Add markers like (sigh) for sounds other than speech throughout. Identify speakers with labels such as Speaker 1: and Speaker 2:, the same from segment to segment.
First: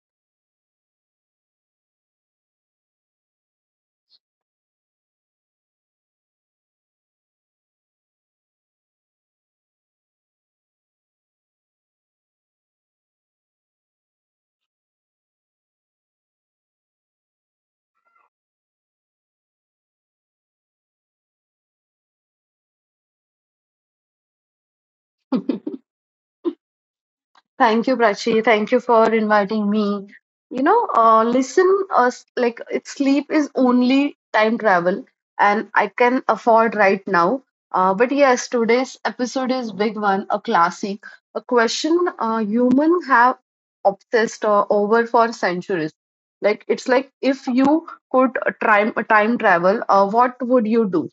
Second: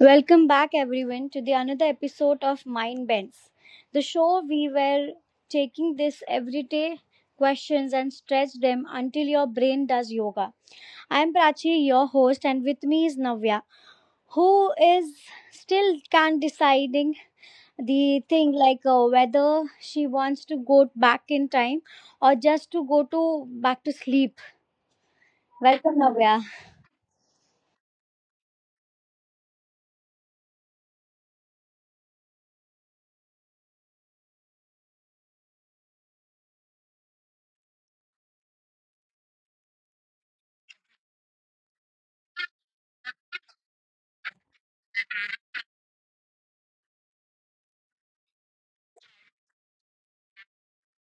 Speaker 1: Welcome back, everyone, to the another episode of Mind Bends, the show we were taking these everyday questions and stretch them until your brain does yoga. I'm Prachi, your host, and with me is Navya, who is still can't deciding the thing like whether she wants to go back in time or just to go to back to sleep. Welcome, Navya.
Speaker 2: Thank you, Prachi. Thank you for inviting me. You know, listen, sleep is only time travel, and I can afford right now. But yes, today's episode is big one, a classic, a question human have obsessed over for centuries. Like it's like if you could time travel, what would you do?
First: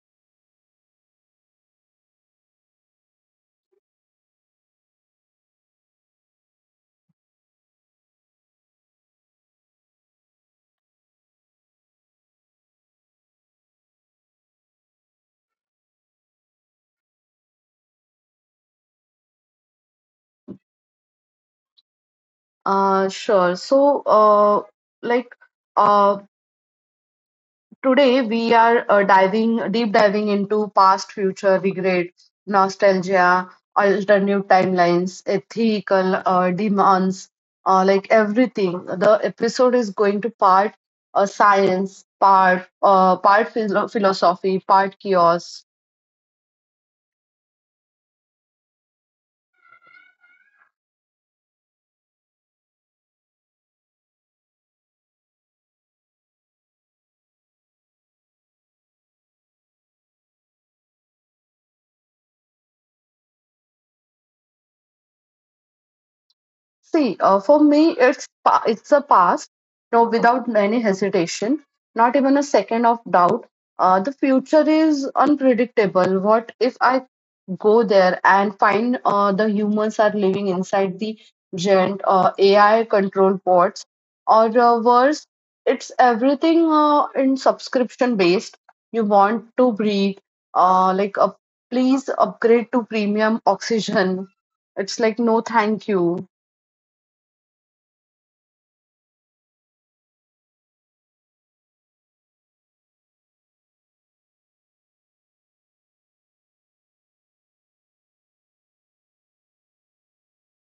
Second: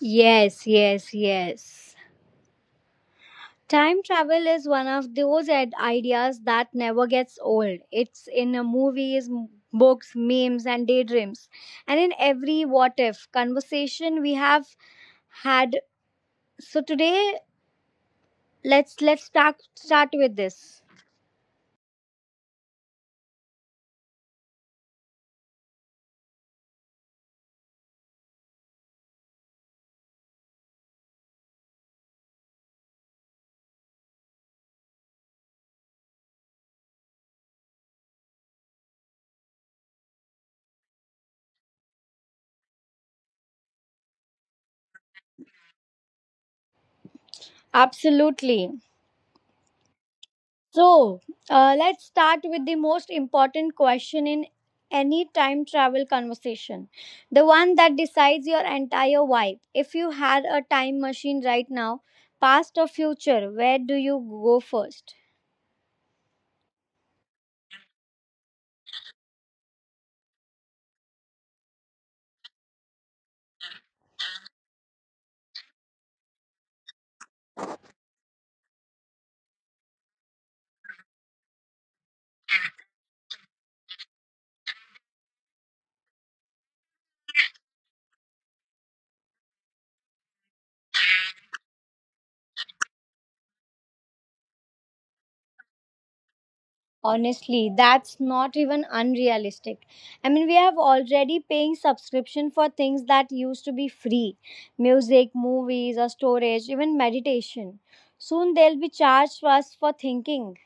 Speaker 1: Yes, yes, yes. Time travel is one of those ideas that never gets old. It's in movies, books, memes, and daydreams, and in every what if conversation we have had. So today, let's start with this.
Speaker 2: Sure. Uh, like. uh, Today we are diving deep diving into past, future, regret, nostalgia, alternative timelines, ethical demands, like everything. The episode is going to part science, part philosophy, part chaos.
Speaker 1: Absolutely. So, let's start with the most important question in any time travel conversation the one that decides your entire vibe. If you had a time machine right now, past or future, where do you go first?
Speaker 2: See, for me, it's a past. No, without any hesitation, not even a second of doubt. The future is unpredictable. What if I go there and find the humans are living inside the giant AI controlled bots, or worse, it's everything in subscription based. You want to breathe, uh, like uh, please upgrade to premium oxygen. It's like no, thank you.
Speaker 1: Honestly, that's not even unrealistic. I mean, we have already paying subscription for things that used to be free music, movies, or storage, even meditation. Soon they'll be charged us for thinking.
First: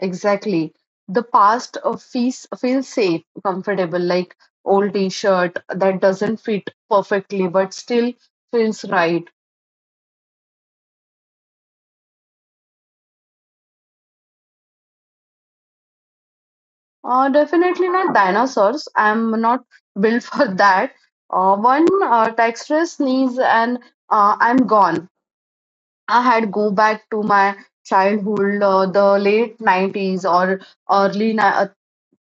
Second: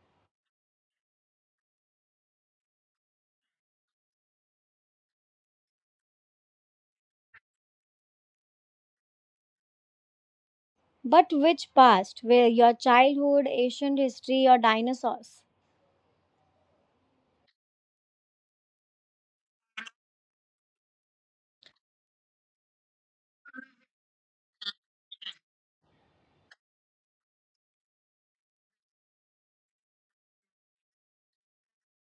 Speaker 2: Exactly. The past feels safe, comfortable, like old T-shirt that doesn't fit perfectly but still feels right.
Speaker 1: But which past? Where your childhood, ancient history, or dinosaurs?
Speaker 2: Definitely not dinosaurs. I'm not built (laughs) for that. One texture sneeze and I'm gone. I had go back to my childhood, the late 90s or early ni- uh,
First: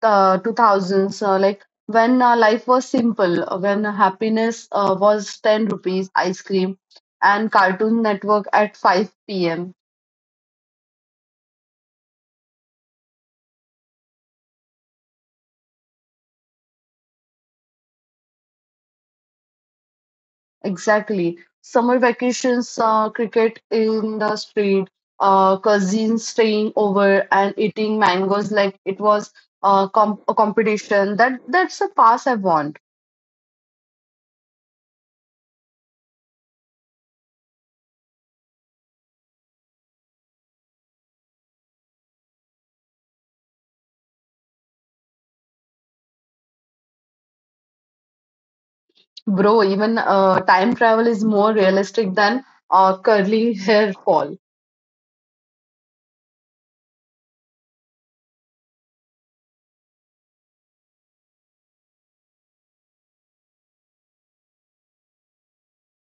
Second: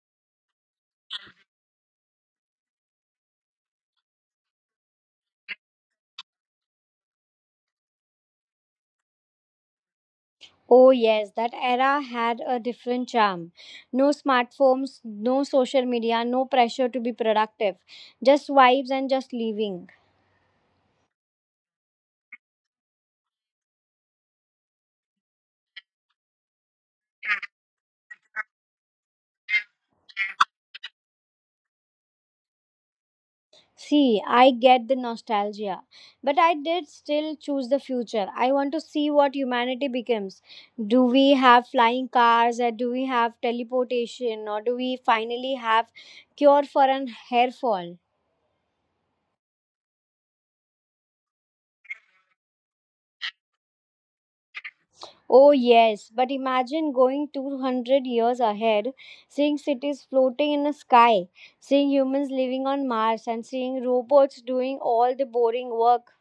Speaker 2: uh, 2000s, like when life was simple, when happiness was 10 rupees ice cream and Cartoon Network at 5 p.m.
Speaker 1: Oh, yes, that era had a different charm. No smartphones, no social media, no pressure to be productive, just vibes and just living.
Speaker 2: Exactly. Summer vacations, cricket in the street, cousins staying over and eating mangoes like it was com a competition. That's a pass I want,
Speaker 1: See, I get the nostalgia, but I did still choose the future. I want to see what humanity becomes. Do we have flying cars, or do we have teleportation, or do we finally have cure for an hair fall?
Speaker 2: bro. Even time travel is more realistic than curly hair fall.
Speaker 1: Oh, yes, but imagine going 200 years ahead, seeing cities floating in the sky, seeing humans living on Mars, and seeing robots doing all the boring work.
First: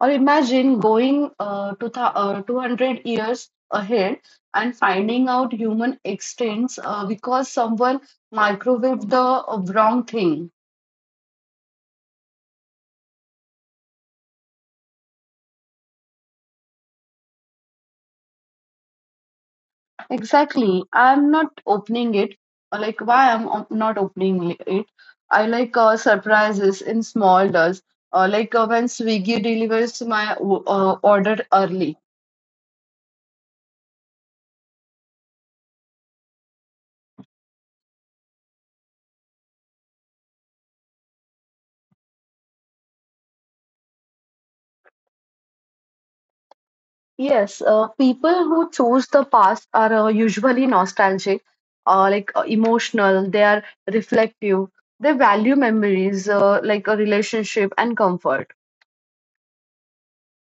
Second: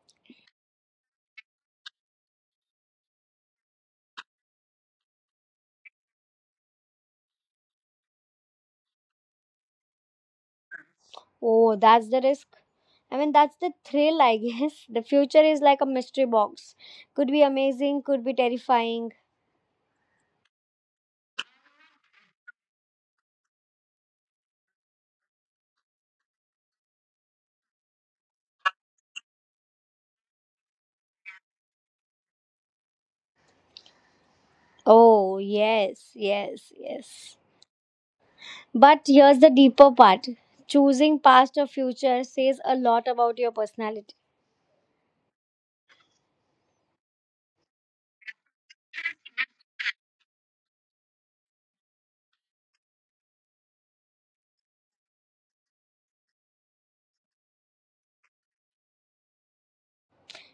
Speaker 2: Or imagine going to th 200 years ahead and finding out human extincts because someone microwaved the wrong thing.
Speaker 1: Oh, that's the risk. I mean, that's the thrill, I guess. (laughs) The future is like a mystery box. Could be amazing, could be terrifying.
Speaker 2: Exactly. I'm not opening it. Like, why I'm op- not opening li- it? I like surprises in small does. When Swiggy delivers my order early.
Speaker 1: Oh, yes, yes, yes. But here's the deeper part choosing past or future says a lot about your personality.
Speaker 2: Yes, people who choose the past are usually nostalgic, emotional, they are reflective, they value memories, like a relationship and comfort.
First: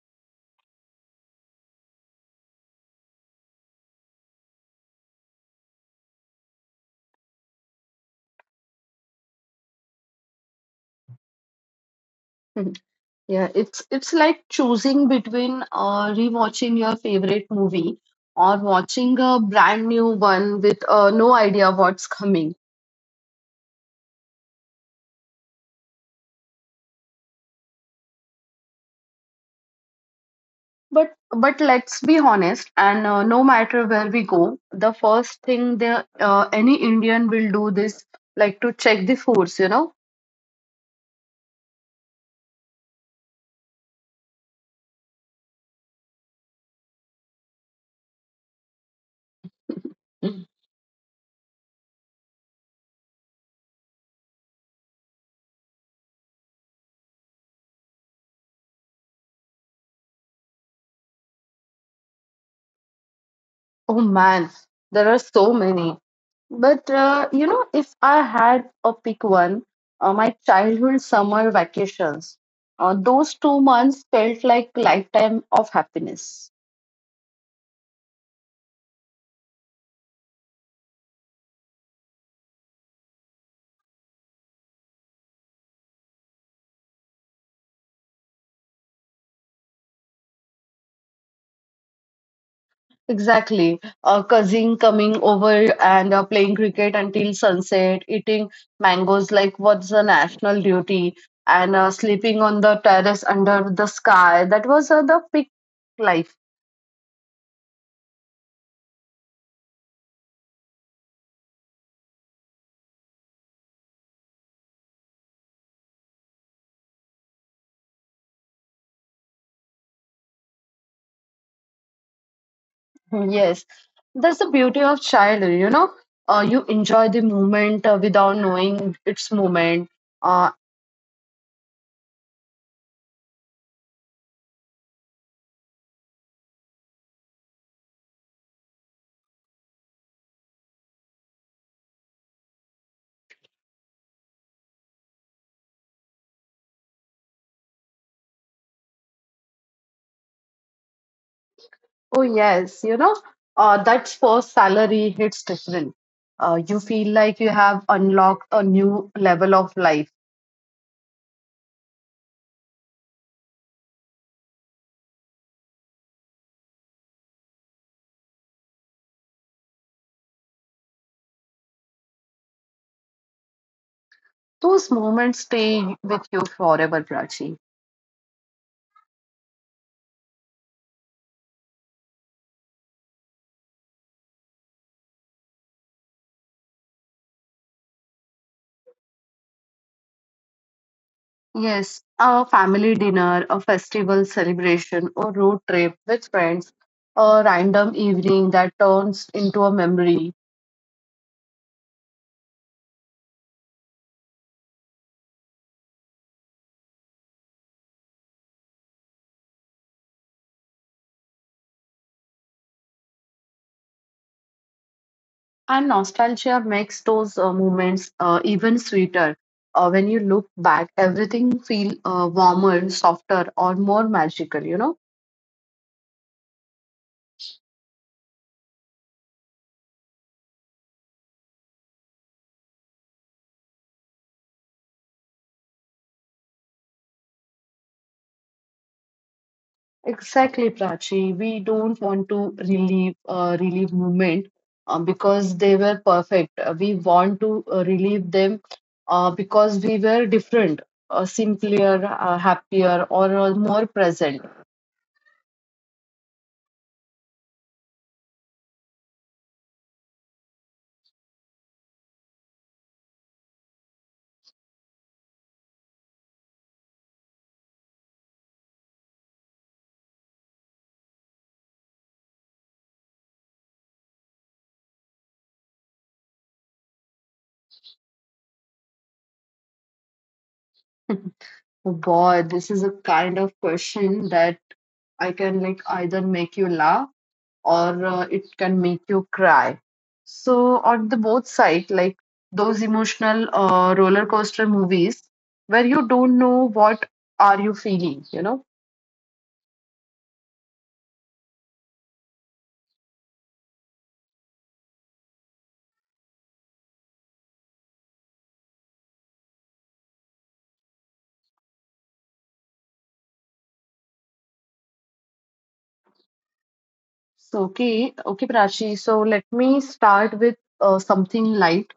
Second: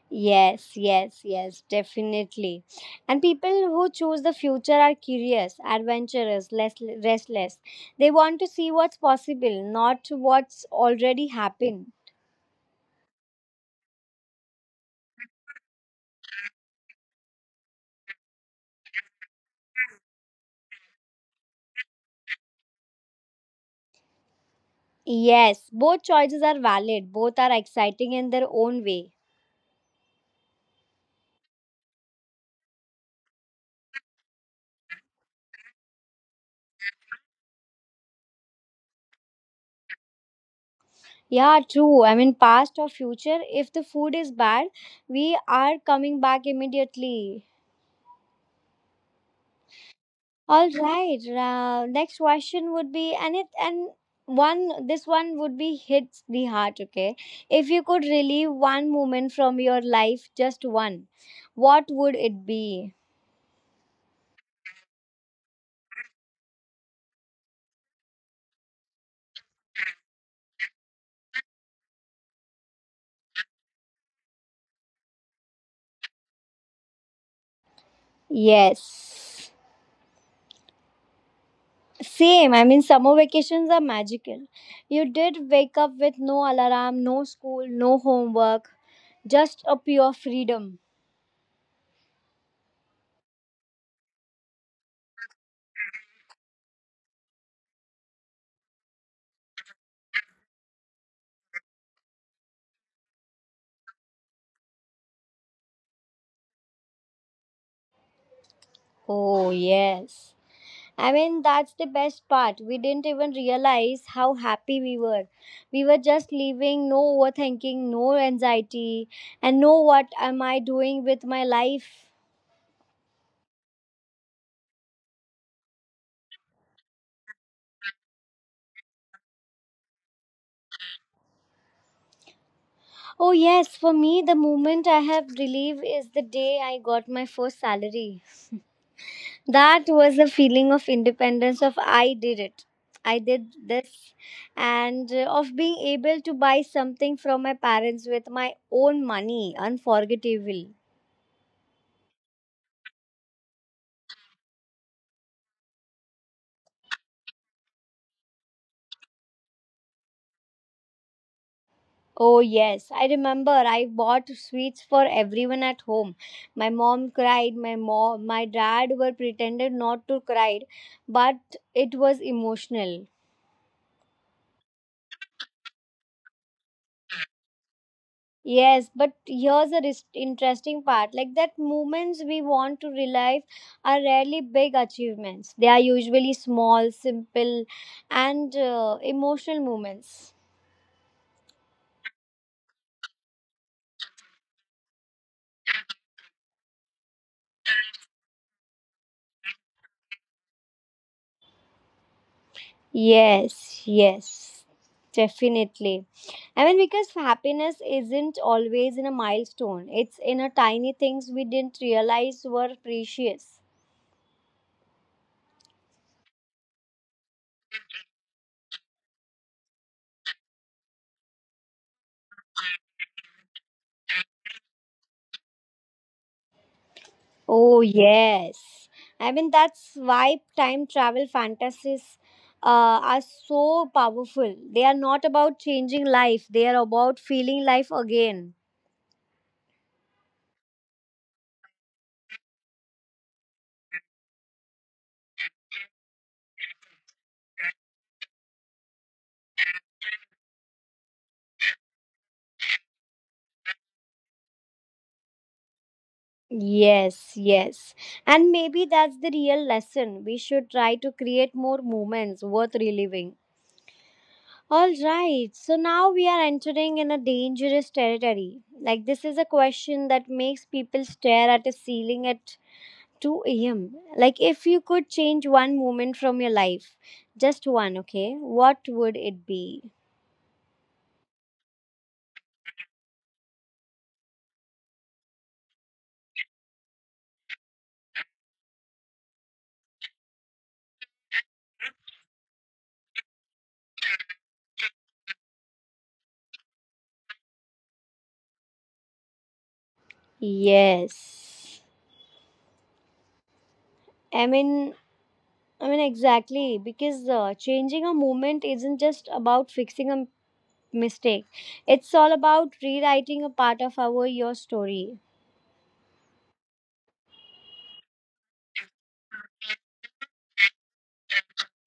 Speaker 1: Yes, yes, yes, definitely. And people who choose the future are curious, adventurous, less restless. They want to see what's possible, not what's already happened.
Speaker 2: (laughs) Yeah, it's like choosing between rewatching your favorite movie or watching a brand new one with no idea what's coming.
Speaker 1: Yes, both choices are valid. Both are exciting in their own way.
Speaker 2: But but let's be honest, and no matter where we go, the first thing the any Indian will do this like to check the foods, you know.
Speaker 1: Yeah, true. I mean, past or future, if the food is bad, we are coming back immediately.
Speaker 2: Mm.
Speaker 1: All right. Next question would be, and it and one this one would be hits the heart. Okay, if you could relive one moment from your life, just one, what would it be?
Speaker 2: Oh man, there are so many. But you know, if I had a pick one, my childhood summer vacations, those 2 months felt like lifetime of happiness.
Speaker 1: Yes. Same. I mean, summer vacations are magical. You did wake up with no alarm, no school, no homework, just a pure freedom.
Speaker 2: Exactly. A cousin coming over and playing cricket until sunset, eating mangoes like what's a national duty, and sleeping on the terrace under the sky. That was the peak life.
Speaker 1: Oh yes. I mean, that's the best part. We didn't even realize how happy we were. We were just living, no overthinking, no anxiety, and no what am I doing with my life.
Speaker 2: Yes, that's the beauty of childhood, you know. You enjoy the moment without knowing its moment. Uh,
Speaker 1: Oh, yes, for me, the moment I have relief is the day I got my first salary. That was a feeling of independence, of I did it. I did this, and of being able to buy something from my parents with my own money, unforgettable.
Speaker 2: oh, yes, you know, that first salary hits different. You feel like you have unlocked a new level of life.
Speaker 1: Oh, yes, I remember I bought sweets for everyone at home. My mom cried, my mom, my dad were pretended not to cry, but it was emotional.
Speaker 2: Those moments stay with you forever, Prachi.
Speaker 1: Yes, but here's a interesting part. Like that moments we want to relive are rarely big achievements. They are usually small, simple and emotional moments.
Speaker 2: Yes, a family dinner, a festival celebration, or road trip with friends, a random evening that turns into a memory.
Speaker 1: Yes, yes, definitely. I mean, because happiness isn't always in a milestone, it's in a tiny things we didn't realize were precious.
Speaker 2: And nostalgia makes those moments even sweeter. When you look back, everything feel warmer, softer, or more magical. You know
Speaker 1: Oh, yes. I mean, that's why time travel fantasies are so powerful. They are not about changing life, they are about feeling life again.
Speaker 2: exactly, Prachi. We don't want to relive moment because they were perfect. We want to relive them because we were different, simpler, happier, or more present.
Speaker 1: Yes, yes. And maybe that's the real lesson. We should try to create more moments worth reliving. All right, so now we are entering in a dangerous territory. Like this is a question that makes people stare at a ceiling at 2 a.m. Like if you could change one moment from your life, just one, okay? What would it be?
Speaker 2: (laughs) Oh Boy, this is a kind of question that I can like either make you laugh or it can make you cry. So on the both side, like those emotional roller coaster movies where you don't know what are you feeling, you know.
Speaker 1: Yes. I mean, I mean exactly because changing a moment isn't just about fixing a mistake. It's all about rewriting a part of our your story.
Speaker 2: So okay, Prachi. So let me start with something light.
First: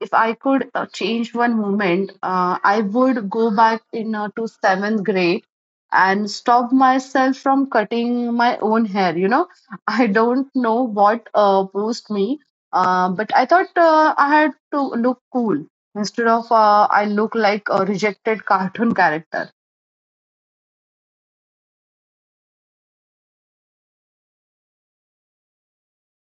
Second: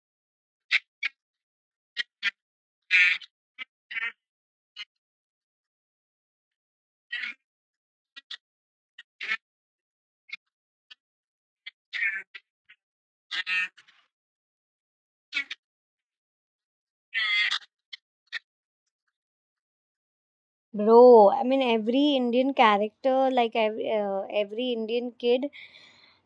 Speaker 2: If I could change one moment, I would go back in to seventh grade and stop myself from cutting my own hair. You know, (laughs) I don't know what posed me, but I thought I had to look cool instead of I look like a rejected cartoon character.
Speaker 1: Bro, I mean every Indian character, like every Indian kid,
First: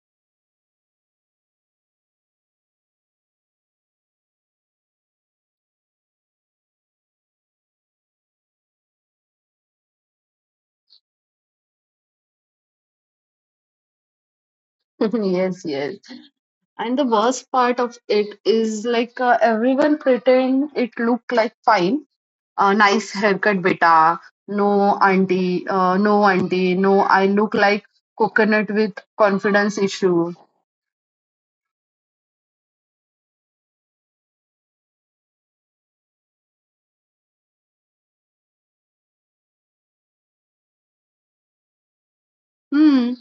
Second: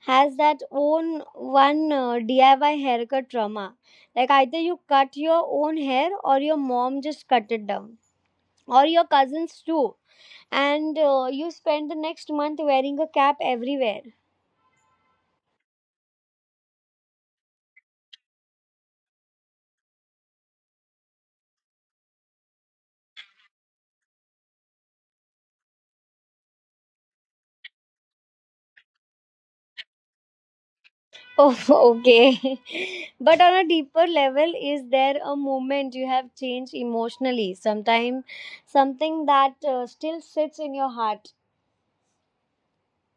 Speaker 1: has that own one DIY haircut trauma. Like either you cut your own hair or your mom just cut it down, or your cousins too, and you spend the next month wearing a cap everywhere.
Speaker 2: (laughs) Yes, yes. And the worst part of it is like everyone pretend it looked like fine. Nice haircut beta. No, auntie, no auntie, no, I look like coconut with confidence issue.
Speaker 1: Oh, (laughs) okay. (laughs) But on a deeper level, is there a moment you have changed emotionally? Sometime, something that still sits in your heart.
Speaker 2: Hmm.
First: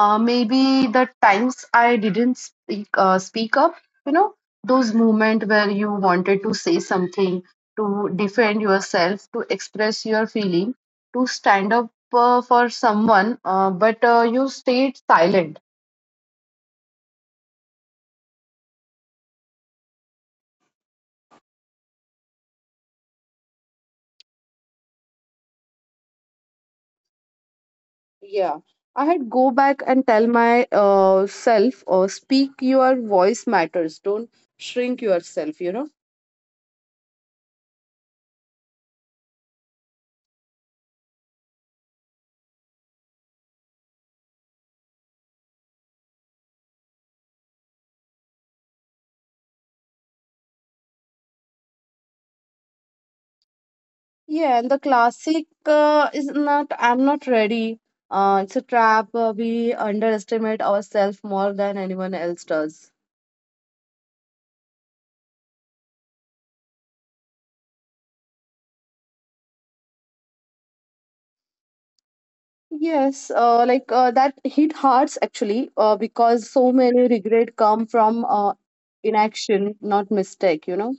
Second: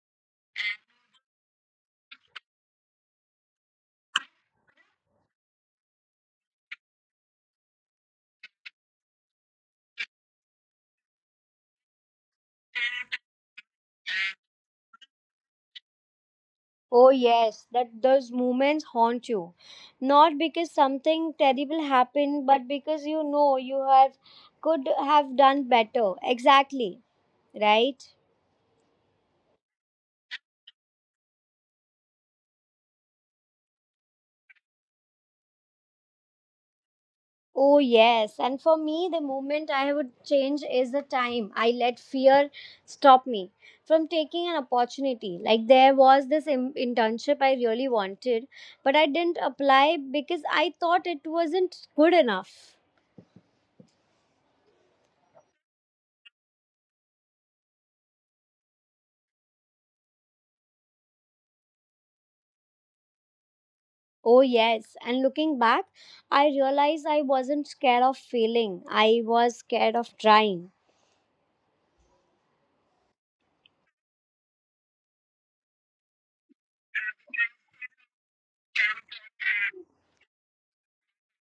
Speaker 2: Maybe the times I didn't speak up, you know, those moments where you wanted to say something to defend yourself, to express your feeling, to stand up for someone, but you stayed silent.
Speaker 1: Oh, yes, that those moments haunt you. Not because something terrible happened, but because you know you have could have done better. Exactly, right?
Speaker 2: Yeah, I had go back and tell my self, speak your voice matters. Don't shrink yourself. You know.
Speaker 1: Oh, yes. And for me, the moment I would change is the time I let fear stop me from taking an opportunity. Like there was this internship I really wanted, but I didn't apply because I thought it wasn't good enough.
Speaker 2: Yeah, and the classic is not. I'm not ready. It's a trap. We underestimate ourselves more than anyone else does.
Speaker 1: Oh, yes. And looking back, I realized I wasn't scared of failing. I was scared of trying.
Speaker 2: Yes, that hit hearts actually, because so many regret come from inaction, not mistake. You know.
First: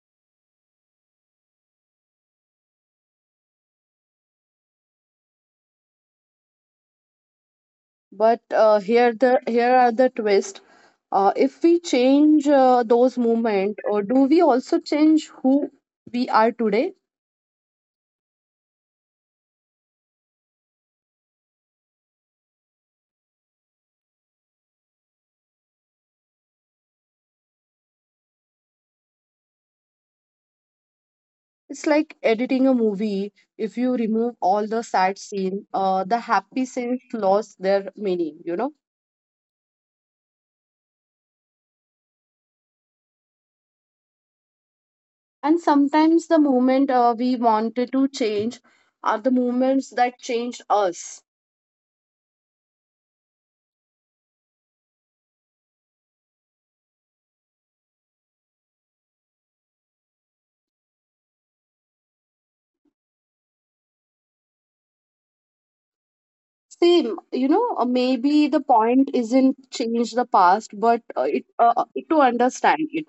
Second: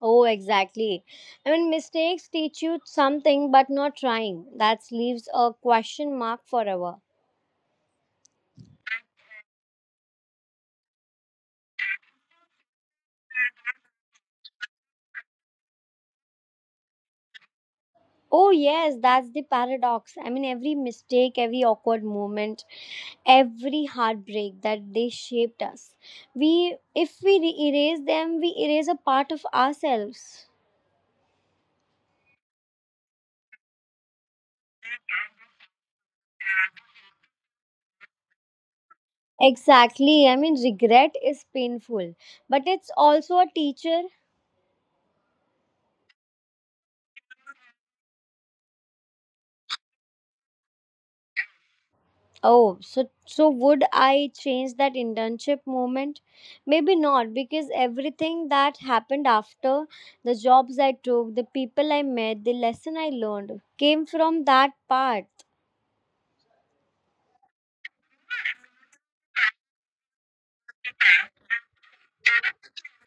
Speaker 1: Oh, exactly. I mean, mistakes teach you something, but not trying. That leaves a question mark forever.
Speaker 2: But here are the twist. If we change those movement, or do we also change who we are today?
Speaker 1: Oh, yes, that's the paradox. I mean, every mistake, every awkward moment, every heartbreak that they shaped us. We, if we erase them, we erase a part of ourselves.
Speaker 2: It's like editing a movie. If you remove all the sad scene, the happy scenes lost their meaning, you know.
Speaker 1: Exactly. I mean, regret is painful, but it's also a teacher.
Speaker 2: And sometimes the moment we wanted to change are the moments that changed us.
Speaker 1: Oh, so would I change that internship moment? Maybe not, because everything that happened after, the jobs I took, the people I met, the lesson I learned came from that part.
Speaker 2: Same, you know. Maybe the point isn't change the past, but it to understand it.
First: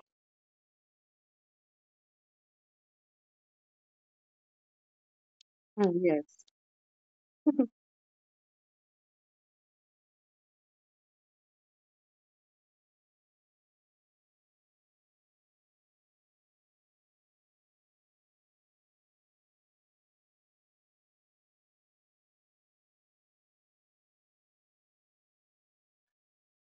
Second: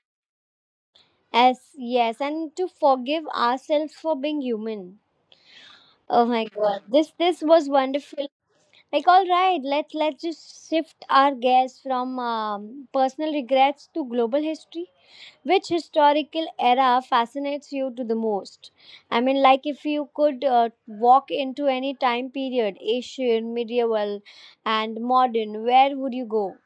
Speaker 1: As yes, and to forgive ourselves for being human.
Speaker 2: Hmm,
Speaker 1: Oh
Speaker 2: yes.
Speaker 1: my god. This was wonderful. Like, all right, let's just shift our gaze from personal regrets to global history. Which historical era fascinates you to the most? I mean, like if you could walk into any time period, Asian, medieval, and modern, where would you go?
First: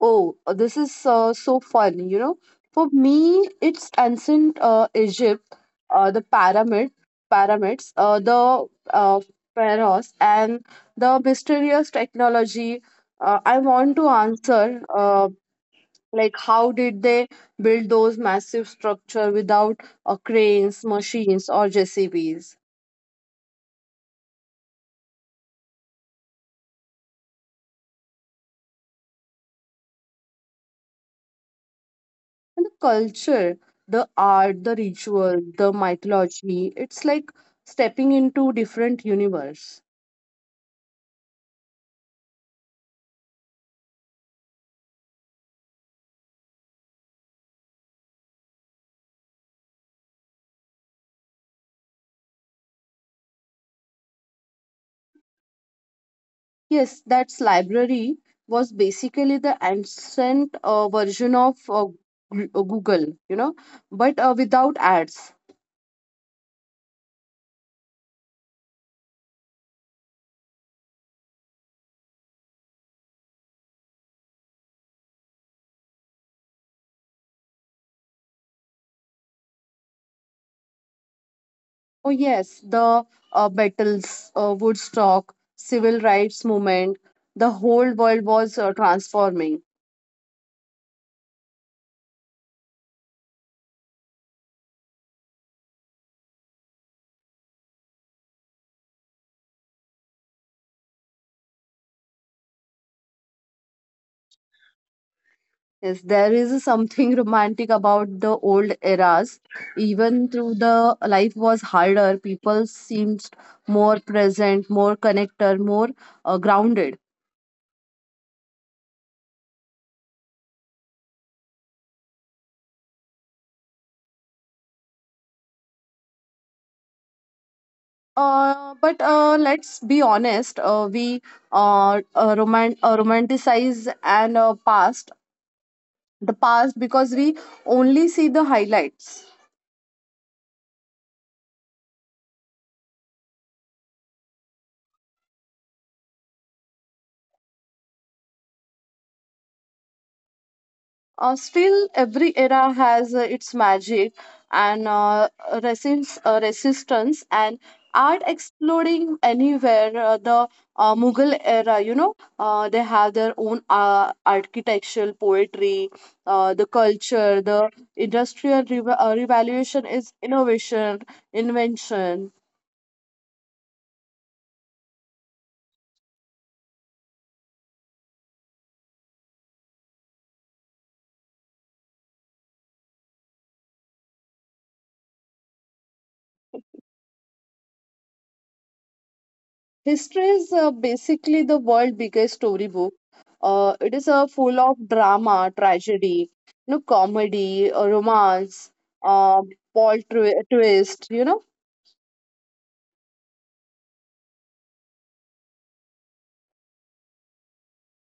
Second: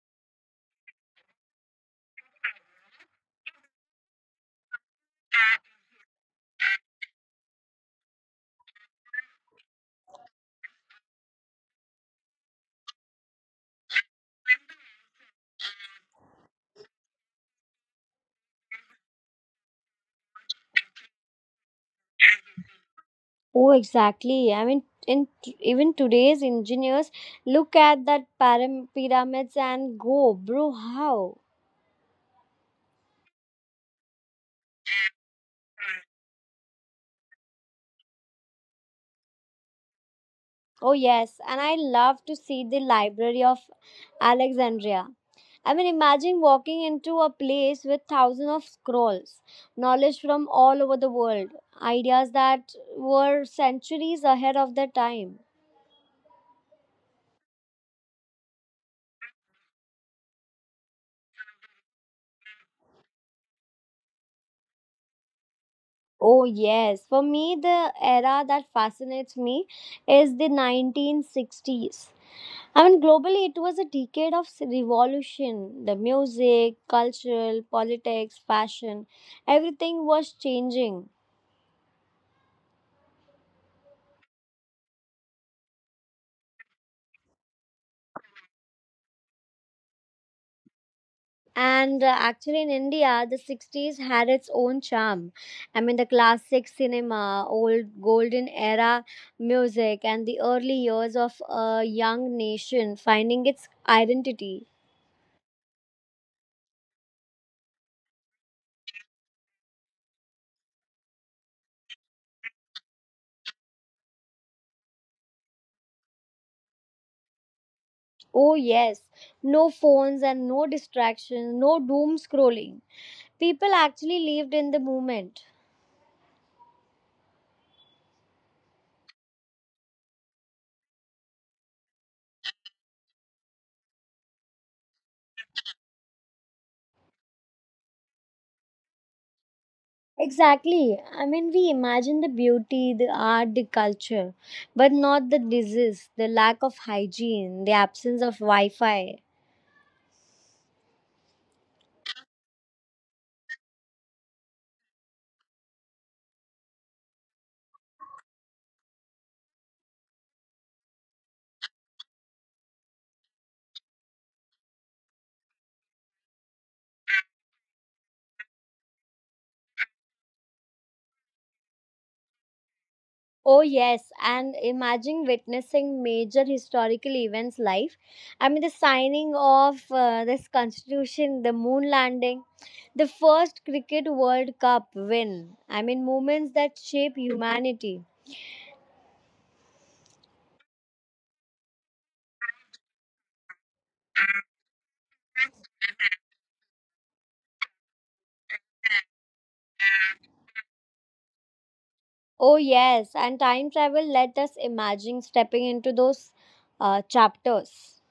Speaker 2: Oh, this is so fun, you know. For me, it's ancient Egypt, uh, the pyramid, pyramids, the uh, pharaohs, and the mysterious technology. I want to answer, like, how did they build those massive structure without cranes, machines, or JCBs?
Speaker 1: Oh, exactly. I mean, in even today's engineers look at that pyramids and go, bro, how?
Speaker 2: And the culture, the art, the ritual, the mythology. It's like stepping into different universe.
Speaker 1: Oh, yes, and I love to see the Library of Alexandria. I mean, imagine walking into a place with thousands of scrolls, knowledge from all over the world, ideas that were centuries ahead of their time.
Speaker 2: Yes, that's library was basically the ancient version of Google, you know, but without ads.
Speaker 1: Oh, yes. For me, the era that fascinates me is the 1960s. I mean, globally, it was a decade of revolution. The music, cultural, politics, fashion, everything was changing.
Speaker 2: Oh yes, the battles, Woodstock, civil rights movement, the whole world was transforming.
Speaker 1: And actually, in India, the 60s had its own charm. I mean, the classic cinema, old golden era music, and the early years of a young nation finding its identity.
Speaker 2: Yes, there is something (laughs) romantic about the old eras. Even though the life was harder, people seemed more present, more connected, more grounded.
Speaker 1: Oh, yes, no phones and no distractions, no doom scrolling. People actually lived in the moment.
Speaker 2: But let's be honest. We romanticize and past the past because we only see the highlights.
Speaker 1: Exactly. I mean, we imagine the beauty, the art, the culture, but not the disease, the lack of hygiene, the absence of Wi Fi.
Speaker 2: Still, every era has its magic and resistance and art exploding anywhere. The Mughal era, you know, they have their own architectural poetry, the culture, the industrial revaluation is innovation, invention.
Speaker 1: Oh, yes. And imagine witnessing major historical events live. I mean, the signing of this constitution, the moon landing, the first Cricket World Cup win. I mean, moments that shape humanity.
Speaker 2: History is basically the world's biggest storybook. It is full of drama, tragedy, you know, comedy, romance, uh, plot twist, you know.
Speaker 1: Oh, yes. And time travel let us imagine stepping into those chapters.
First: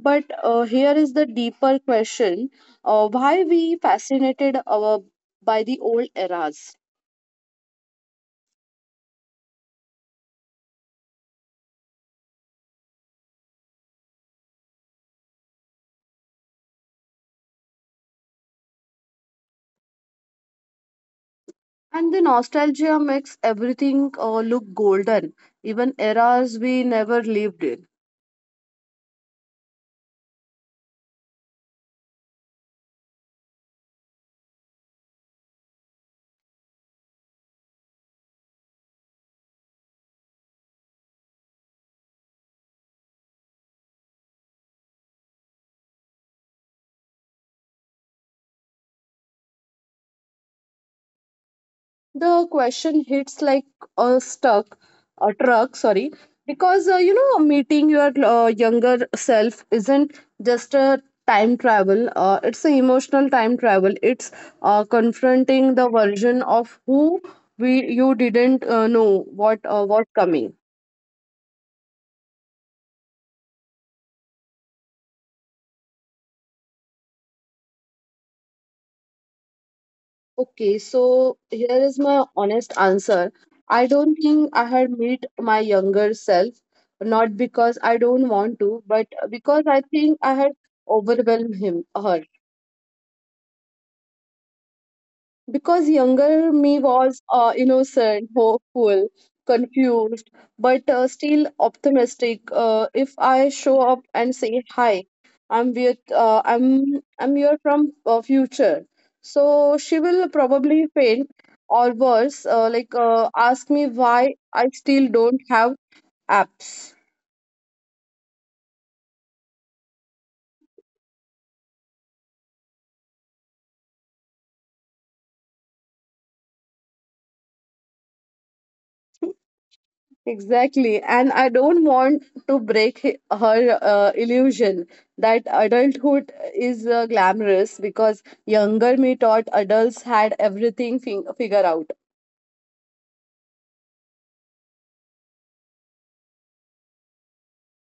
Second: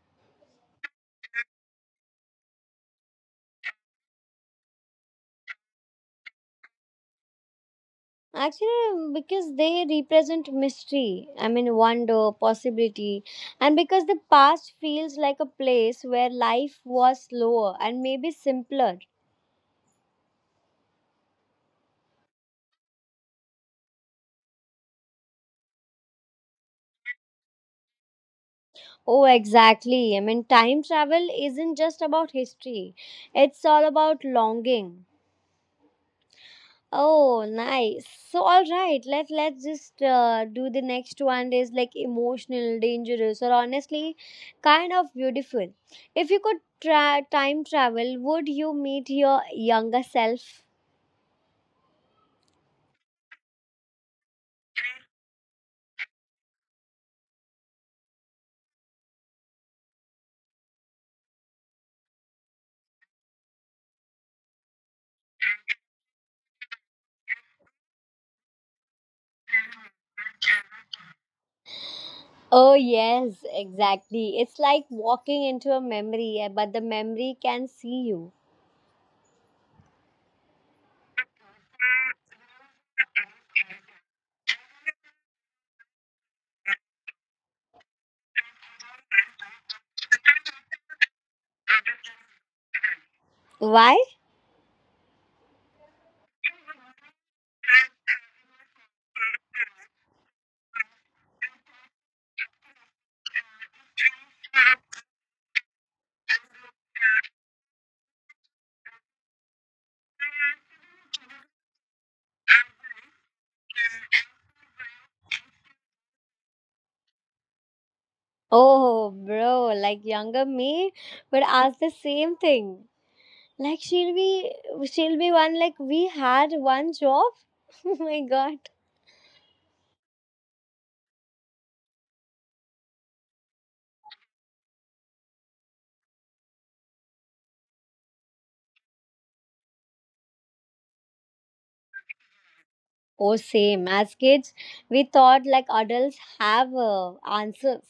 Speaker 2: But here is the deeper question: why we fascinated by the old eras?
Speaker 1: Actually, because they represent mystery, I mean, wonder, possibility, and because the past feels like a place where life was slower and maybe simpler.
Speaker 2: And the nostalgia makes everything look golden, even eras we never lived in.
Speaker 1: Oh, exactly. I mean, time travel isn't just about history, it's all about longing. Oh, nice. So, all right, let's just do the next one is like emotional, dangerous, or honestly, kind of beautiful. If you could time travel, would you meet your younger self?
Speaker 2: The question hits like a stuck a truck, sorry, because you know meeting your younger self isn't just a time travel. It's an emotional time travel. It's confronting the version of who we you didn't know what was coming.
Speaker 1: Oh, yes, exactly. It's like walking into a memory, eh, but the memory can see you.
Speaker 2: Okay, so here is my honest answer. I don't think I had met my younger self, not because I don't want to, but because I think I had overwhelmed him, her.
Speaker 1: Why?
Speaker 2: Because younger me was innocent, hopeful, confused, but still optimistic. If I show up and say hi, I'm with, I'm here from future. So she will probably faint or worse, ask me why I still don't have apps.
Speaker 1: Oh, bro, like younger me would ask the same thing. Like she'll be one like we had one job. (laughs) Oh my god.
Speaker 2: Exactly. And I don't want to break her illusion that adulthood is glamorous because younger me thought adults had everything figured out.
Speaker 1: Oh, same. As kids, we thought like adults have answers.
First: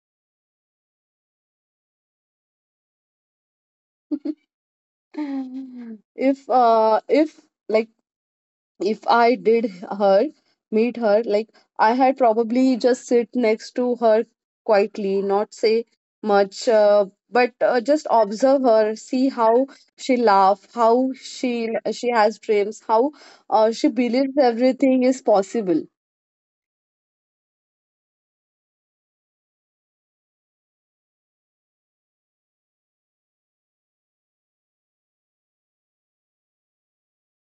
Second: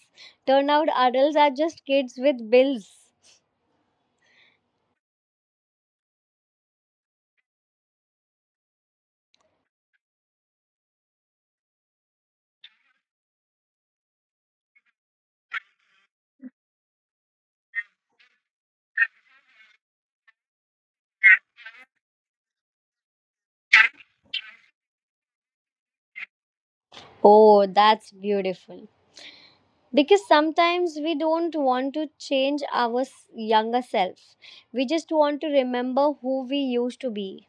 Speaker 1: Turn out adults are just kids with bills.
Speaker 2: (laughs) If uh, if like if I did her meet her, like I had probably just sit next to her quietly, not say much, but just observe her, see how she laugh, how she has dreams, how she believes everything is possible.
Speaker 1: Oh, that's beautiful. Because sometimes we don't want to change our younger self. We just want to remember who we used to be.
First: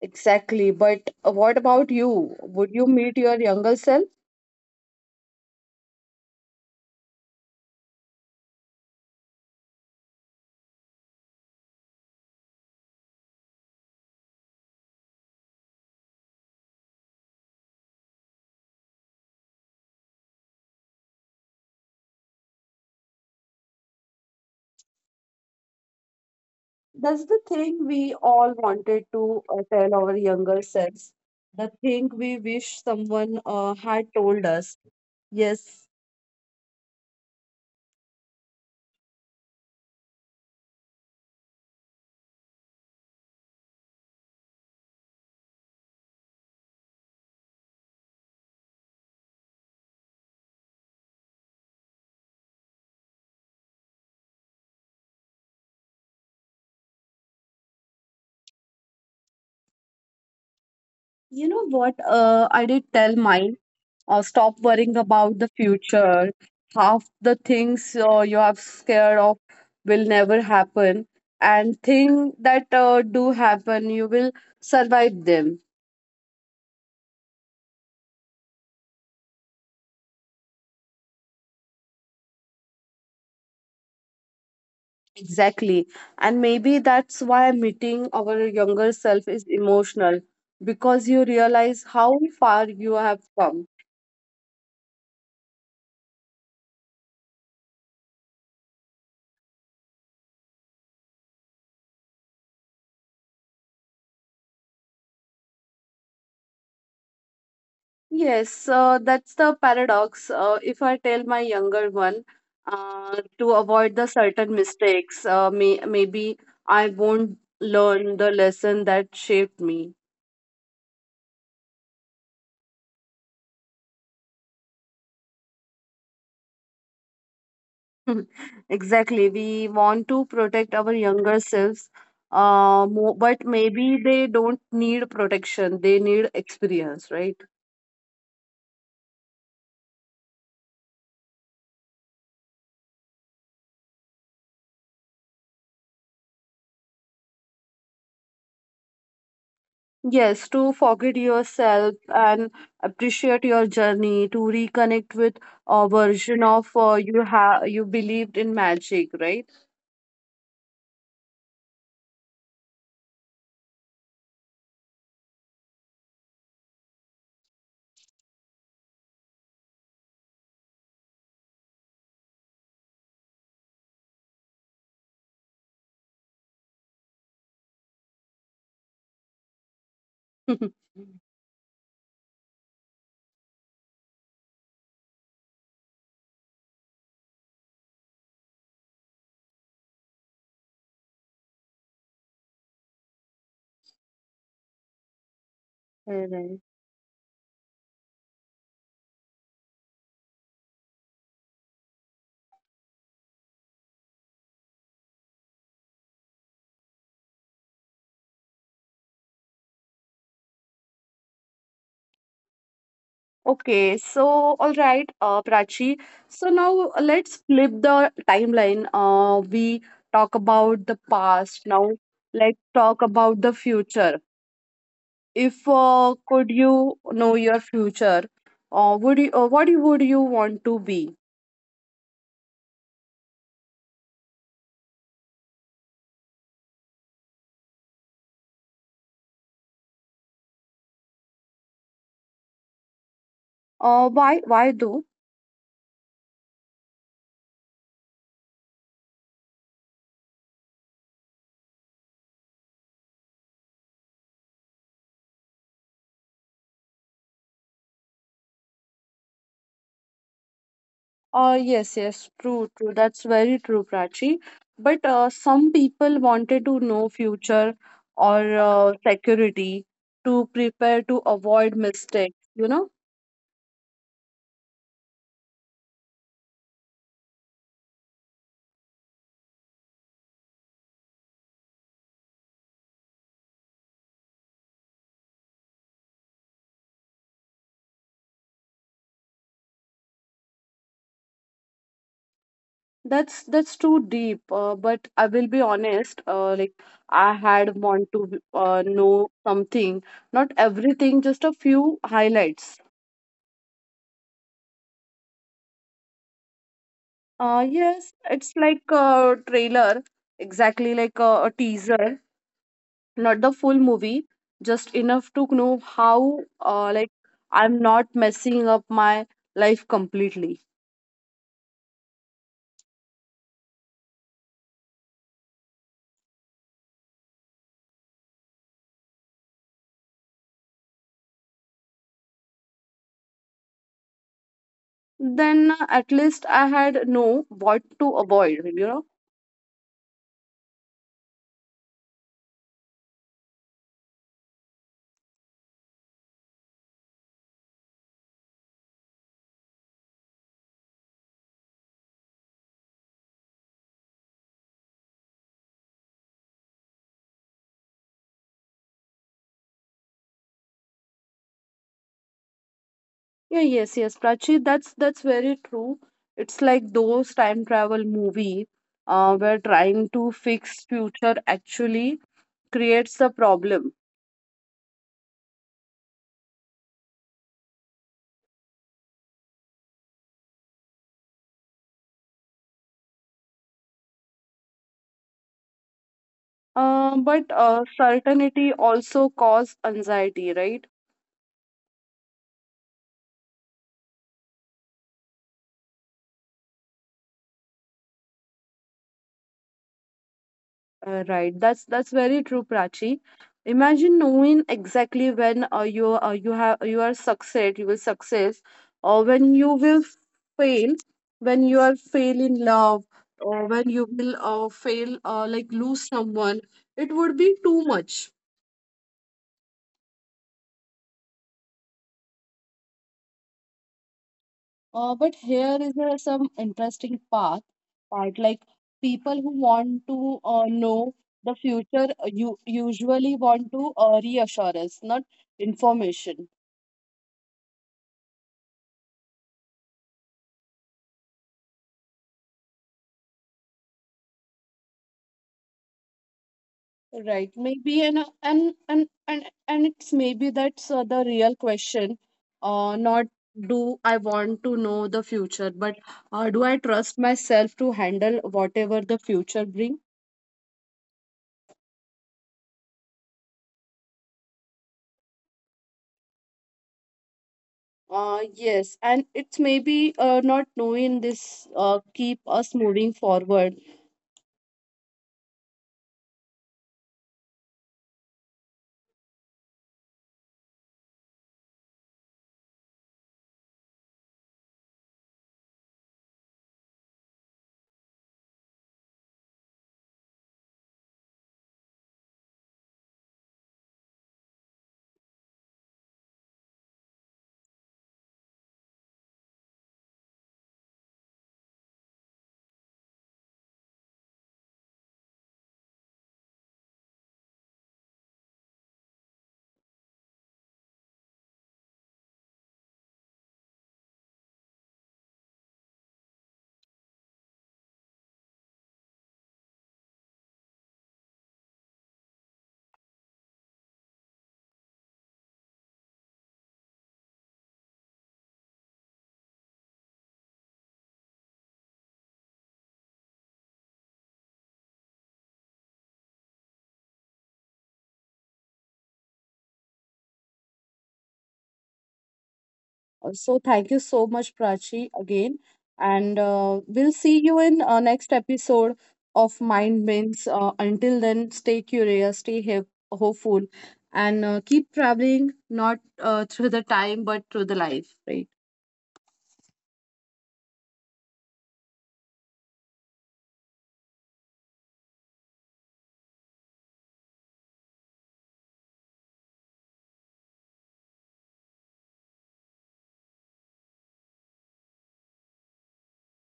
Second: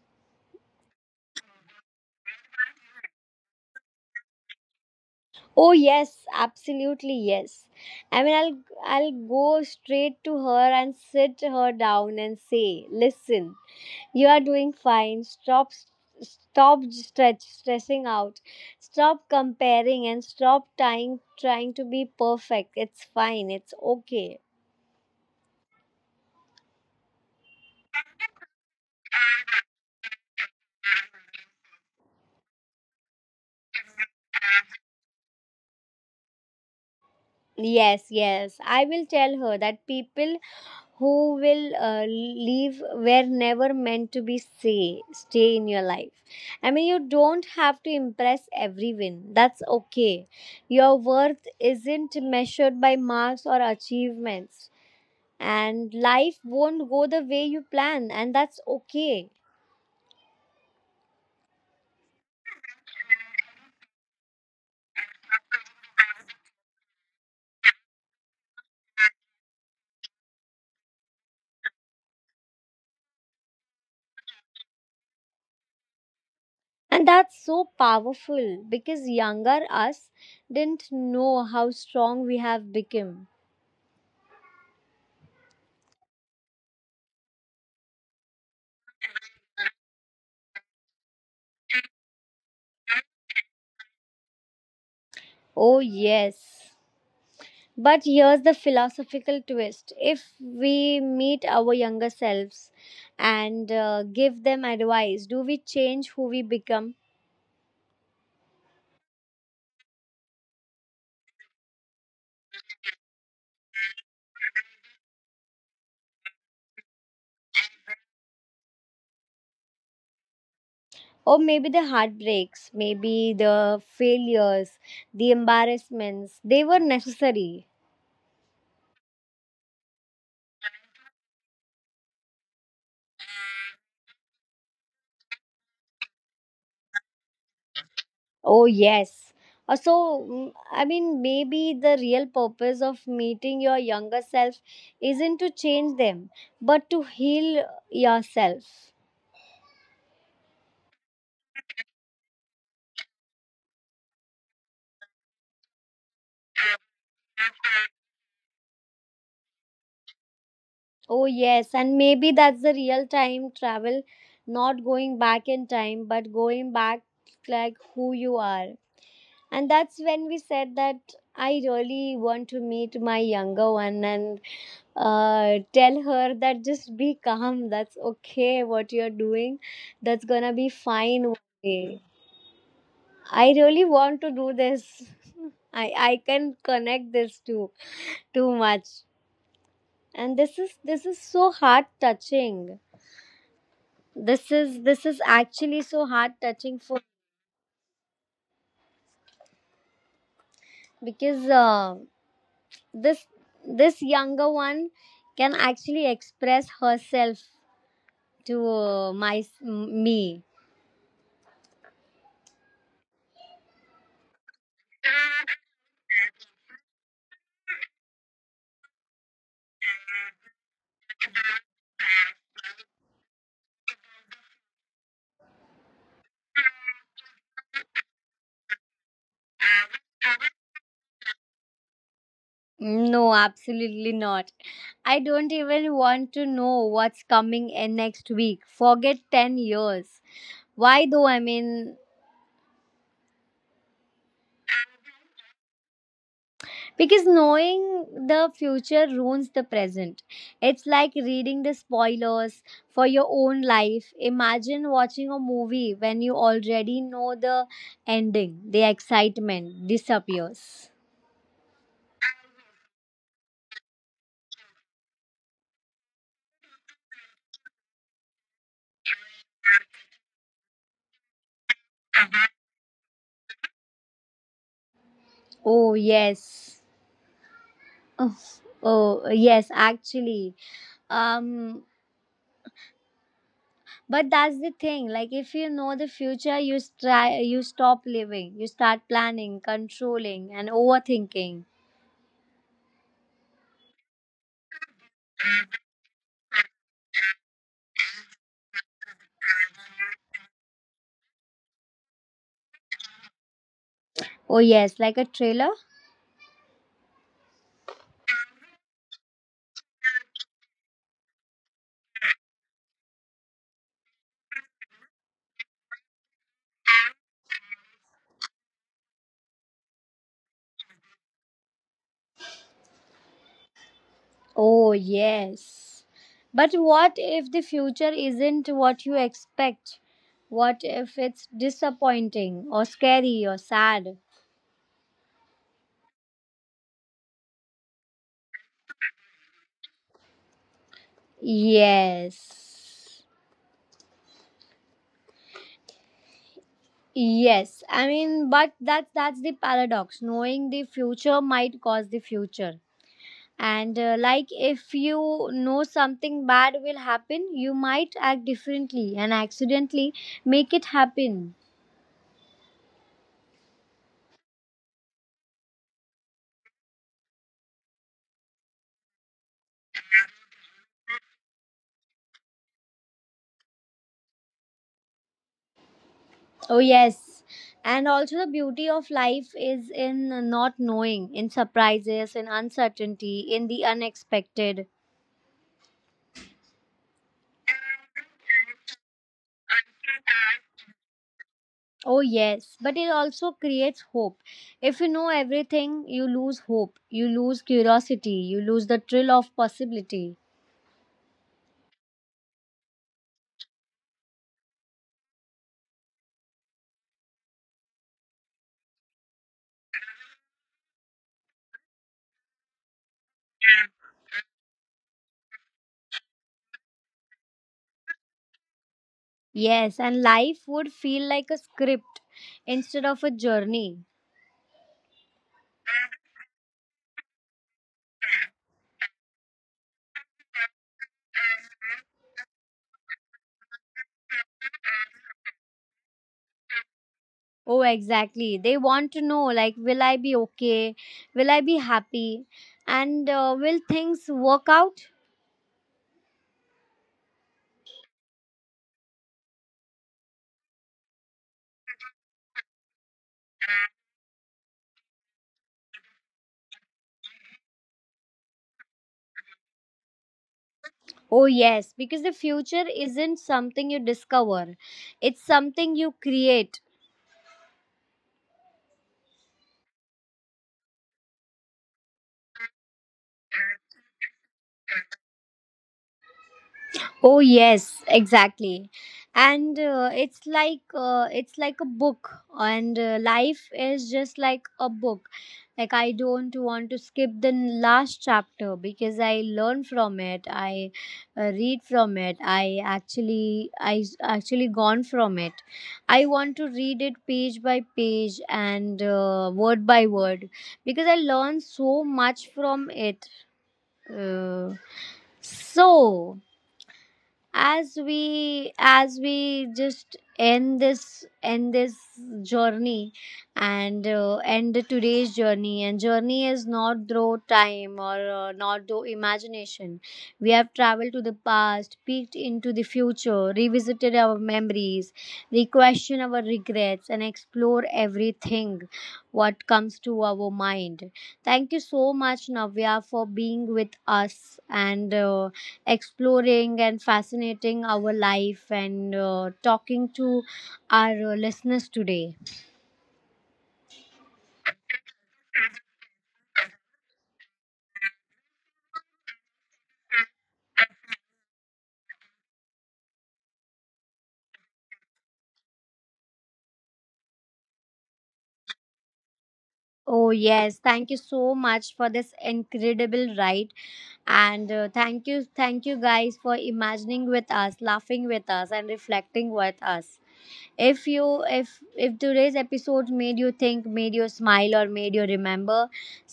Speaker 2: Exactly. But what about you? Would you meet your younger self?
Speaker 1: Oh yes, absolutely yes. I mean, I'll go straight to her and sit her down and say, "Listen, you are doing fine. Stop stressing out. Stop comparing and stop trying to be perfect. It's fine. It's okay."
Speaker 2: That's the thing we all wanted to tell our younger selves. The thing we wish someone had told us. Yes.
Speaker 1: Yes, yes. I will tell her that people who will leave where never meant to be say stay in your life. I mean you don't have to impress everyone, that's okay. Your worth isn't measured by marks or achievements, and life won't go the way you plan, and that's okay.
Speaker 2: You know what? I did tell mine, stop worrying about the future. Half the things you are scared of will never happen, and thing that do happen, you will survive them.
Speaker 1: And that's so powerful because younger us didn't know how strong we have become.
Speaker 2: Exactly. And maybe that's why meeting our younger self is emotional because you realize how far you have come.
Speaker 1: Oh yes. But here's the philosophical twist if we meet our younger selves and give them advice, do we change who we become?
Speaker 2: Yes, that's the paradox. If I tell my younger one to avoid the certain mistakes, maybe I won't learn the lesson that shaped me.
Speaker 1: Or maybe the heartbreaks, maybe the failures, the embarrassments, they were necessary.
Speaker 2: (laughs) Exactly. We want to protect our younger selves, mo but maybe they don't need protection. They need experience, right?
Speaker 1: Oh, yes. So, I mean, maybe the real purpose of meeting your younger self isn't to change them, but to heal yourself.
Speaker 2: Yes, to forget yourself and appreciate your journey, to reconnect with a version of you have you believed in magic, right?
Speaker 1: Oh, yes, and maybe that's the real time travel, not going back in time, but going back like who you are. And that's when we said that I really want to meet my younger one and tell her that just be calm, that's okay, what you're doing,
Speaker 2: (laughs)
Speaker 1: that's gonna be fine one day. I really want to do this. (laughs) I can connect this to too much. And this is so heart touching. this is this
Speaker 2: Alright.
Speaker 1: is actually so heart touching for because this this younger one can actually express herself to my me.
Speaker 2: Okay, so all right, Prachi. So now let's flip the timeline. We talk about the past. Now let's talk about the future. If could you know your future, would you want to be?
Speaker 1: No, absolutely not. I don't even want to know what's coming in next week, forget 10 years. Why though? I mean,
Speaker 2: Why why though?
Speaker 1: because knowing the future ruins the present. It's like reading the spoilers for your own life. Imagine watching a movie when you already know the ending. The excitement
Speaker 2: Yes,
Speaker 1: disappears.
Speaker 2: yes, true, true. That's very true, Prachi. But some people wanted to know future or security to prepare to avoid mistakes. You know,
Speaker 1: Oh, yes. Oh, oh, yes, actually. Um but that's the thing, like if you know the future you try, you stop living, you start planning, controlling and overthinking.
Speaker 2: that's too deep. But I will be honest. Like I had want to know something, not everything, just a few highlights.
Speaker 1: Oh yes, like a trailer.
Speaker 2: Yes, it's like a trailer, exactly like a teaser. Not the full movie, just enough to know how like I'm not messing up my life completely.
Speaker 1: Oh, yes. But what if the future isn't what you expect? What if it's disappointing or scary or sad?
Speaker 2: Then at least I had know what to avoid, you know.
Speaker 1: Yes. Yes. I mean, but that that's the paradox. Knowing the future might cause the future. And like if you know something bad will happen, you might act differently and accidentally make it happen.
Speaker 2: Yeah, yes, yes, Prachi, that's very true. It's like those time travel movie where trying to fix future actually creates the problem.
Speaker 1: Oh, yes. And also, the beauty of life is in not knowing, in surprises, in uncertainty, in the unexpected.
Speaker 2: But certainty also cause anxiety, right?
Speaker 1: Oh, yes. But it also creates hope. If you know everything, you lose hope, you lose curiosity, you lose the thrill of possibility.
Speaker 2: Right, that's very true, Prachi. Imagine knowing exactly when you have you are succeed, you will success, or when you will fail, when you are fail in love, or when you will fail like lose someone. It would be too much.
Speaker 1: Yes, and life would feel like a script instead of a journey.
Speaker 2: But here is some interesting part, part like people who want to know the future you usually want to reassurance, not information.
Speaker 1: Oh, exactly. They want to know, like, will I be okay? Will I be happy? And will things work out?
Speaker 2: Right, maybe and it's maybe that's the real question. Not do I want to know the future, but do I trust myself to handle whatever the future bring?
Speaker 1: Oh, yes, because the future isn't something you discover, it's something you create.
Speaker 2: Yes, and it's maybe not knowing this keep us moving forward.
Speaker 1: Oh yes, exactly. And it's like a book, and life is just like a book. Like I don't want to skip the last chapter because I learn from it. I read from it. I actually actually gone from it. I want to read it page by page and word by word because I learn so much from it. Uh, so, as we just end this journey, and end today's journey, and journey is not through time or not through imagination. We have traveled to the past, peeked into the future, revisited our memories, re-question our regrets and explore everything what comes to our mind. Thank you so much, Navya, for being with us and exploring and fascinating our life and talking to our listeners today.
Speaker 2: So thank you so much, Prachi, again. And we'll see you in next episode of Mind Bends. Until then, stay curious, stay hopeful, and keep traveling not through the time but through the life, right?
Speaker 1: Oh, yes. Thank you so much for this incredible ride. And thank you guys for imagining with us, laughing with us, and reflecting with us. If you, if today's episode made you think, made you smile or made you remember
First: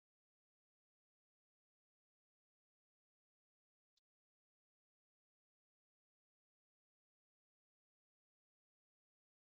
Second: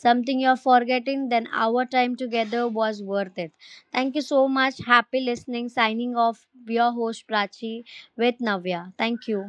Speaker 1: something you're forgetting, then our time together was worth it. Thank you so much, happy listening, signing off your host Prachi with Navya. Thank you.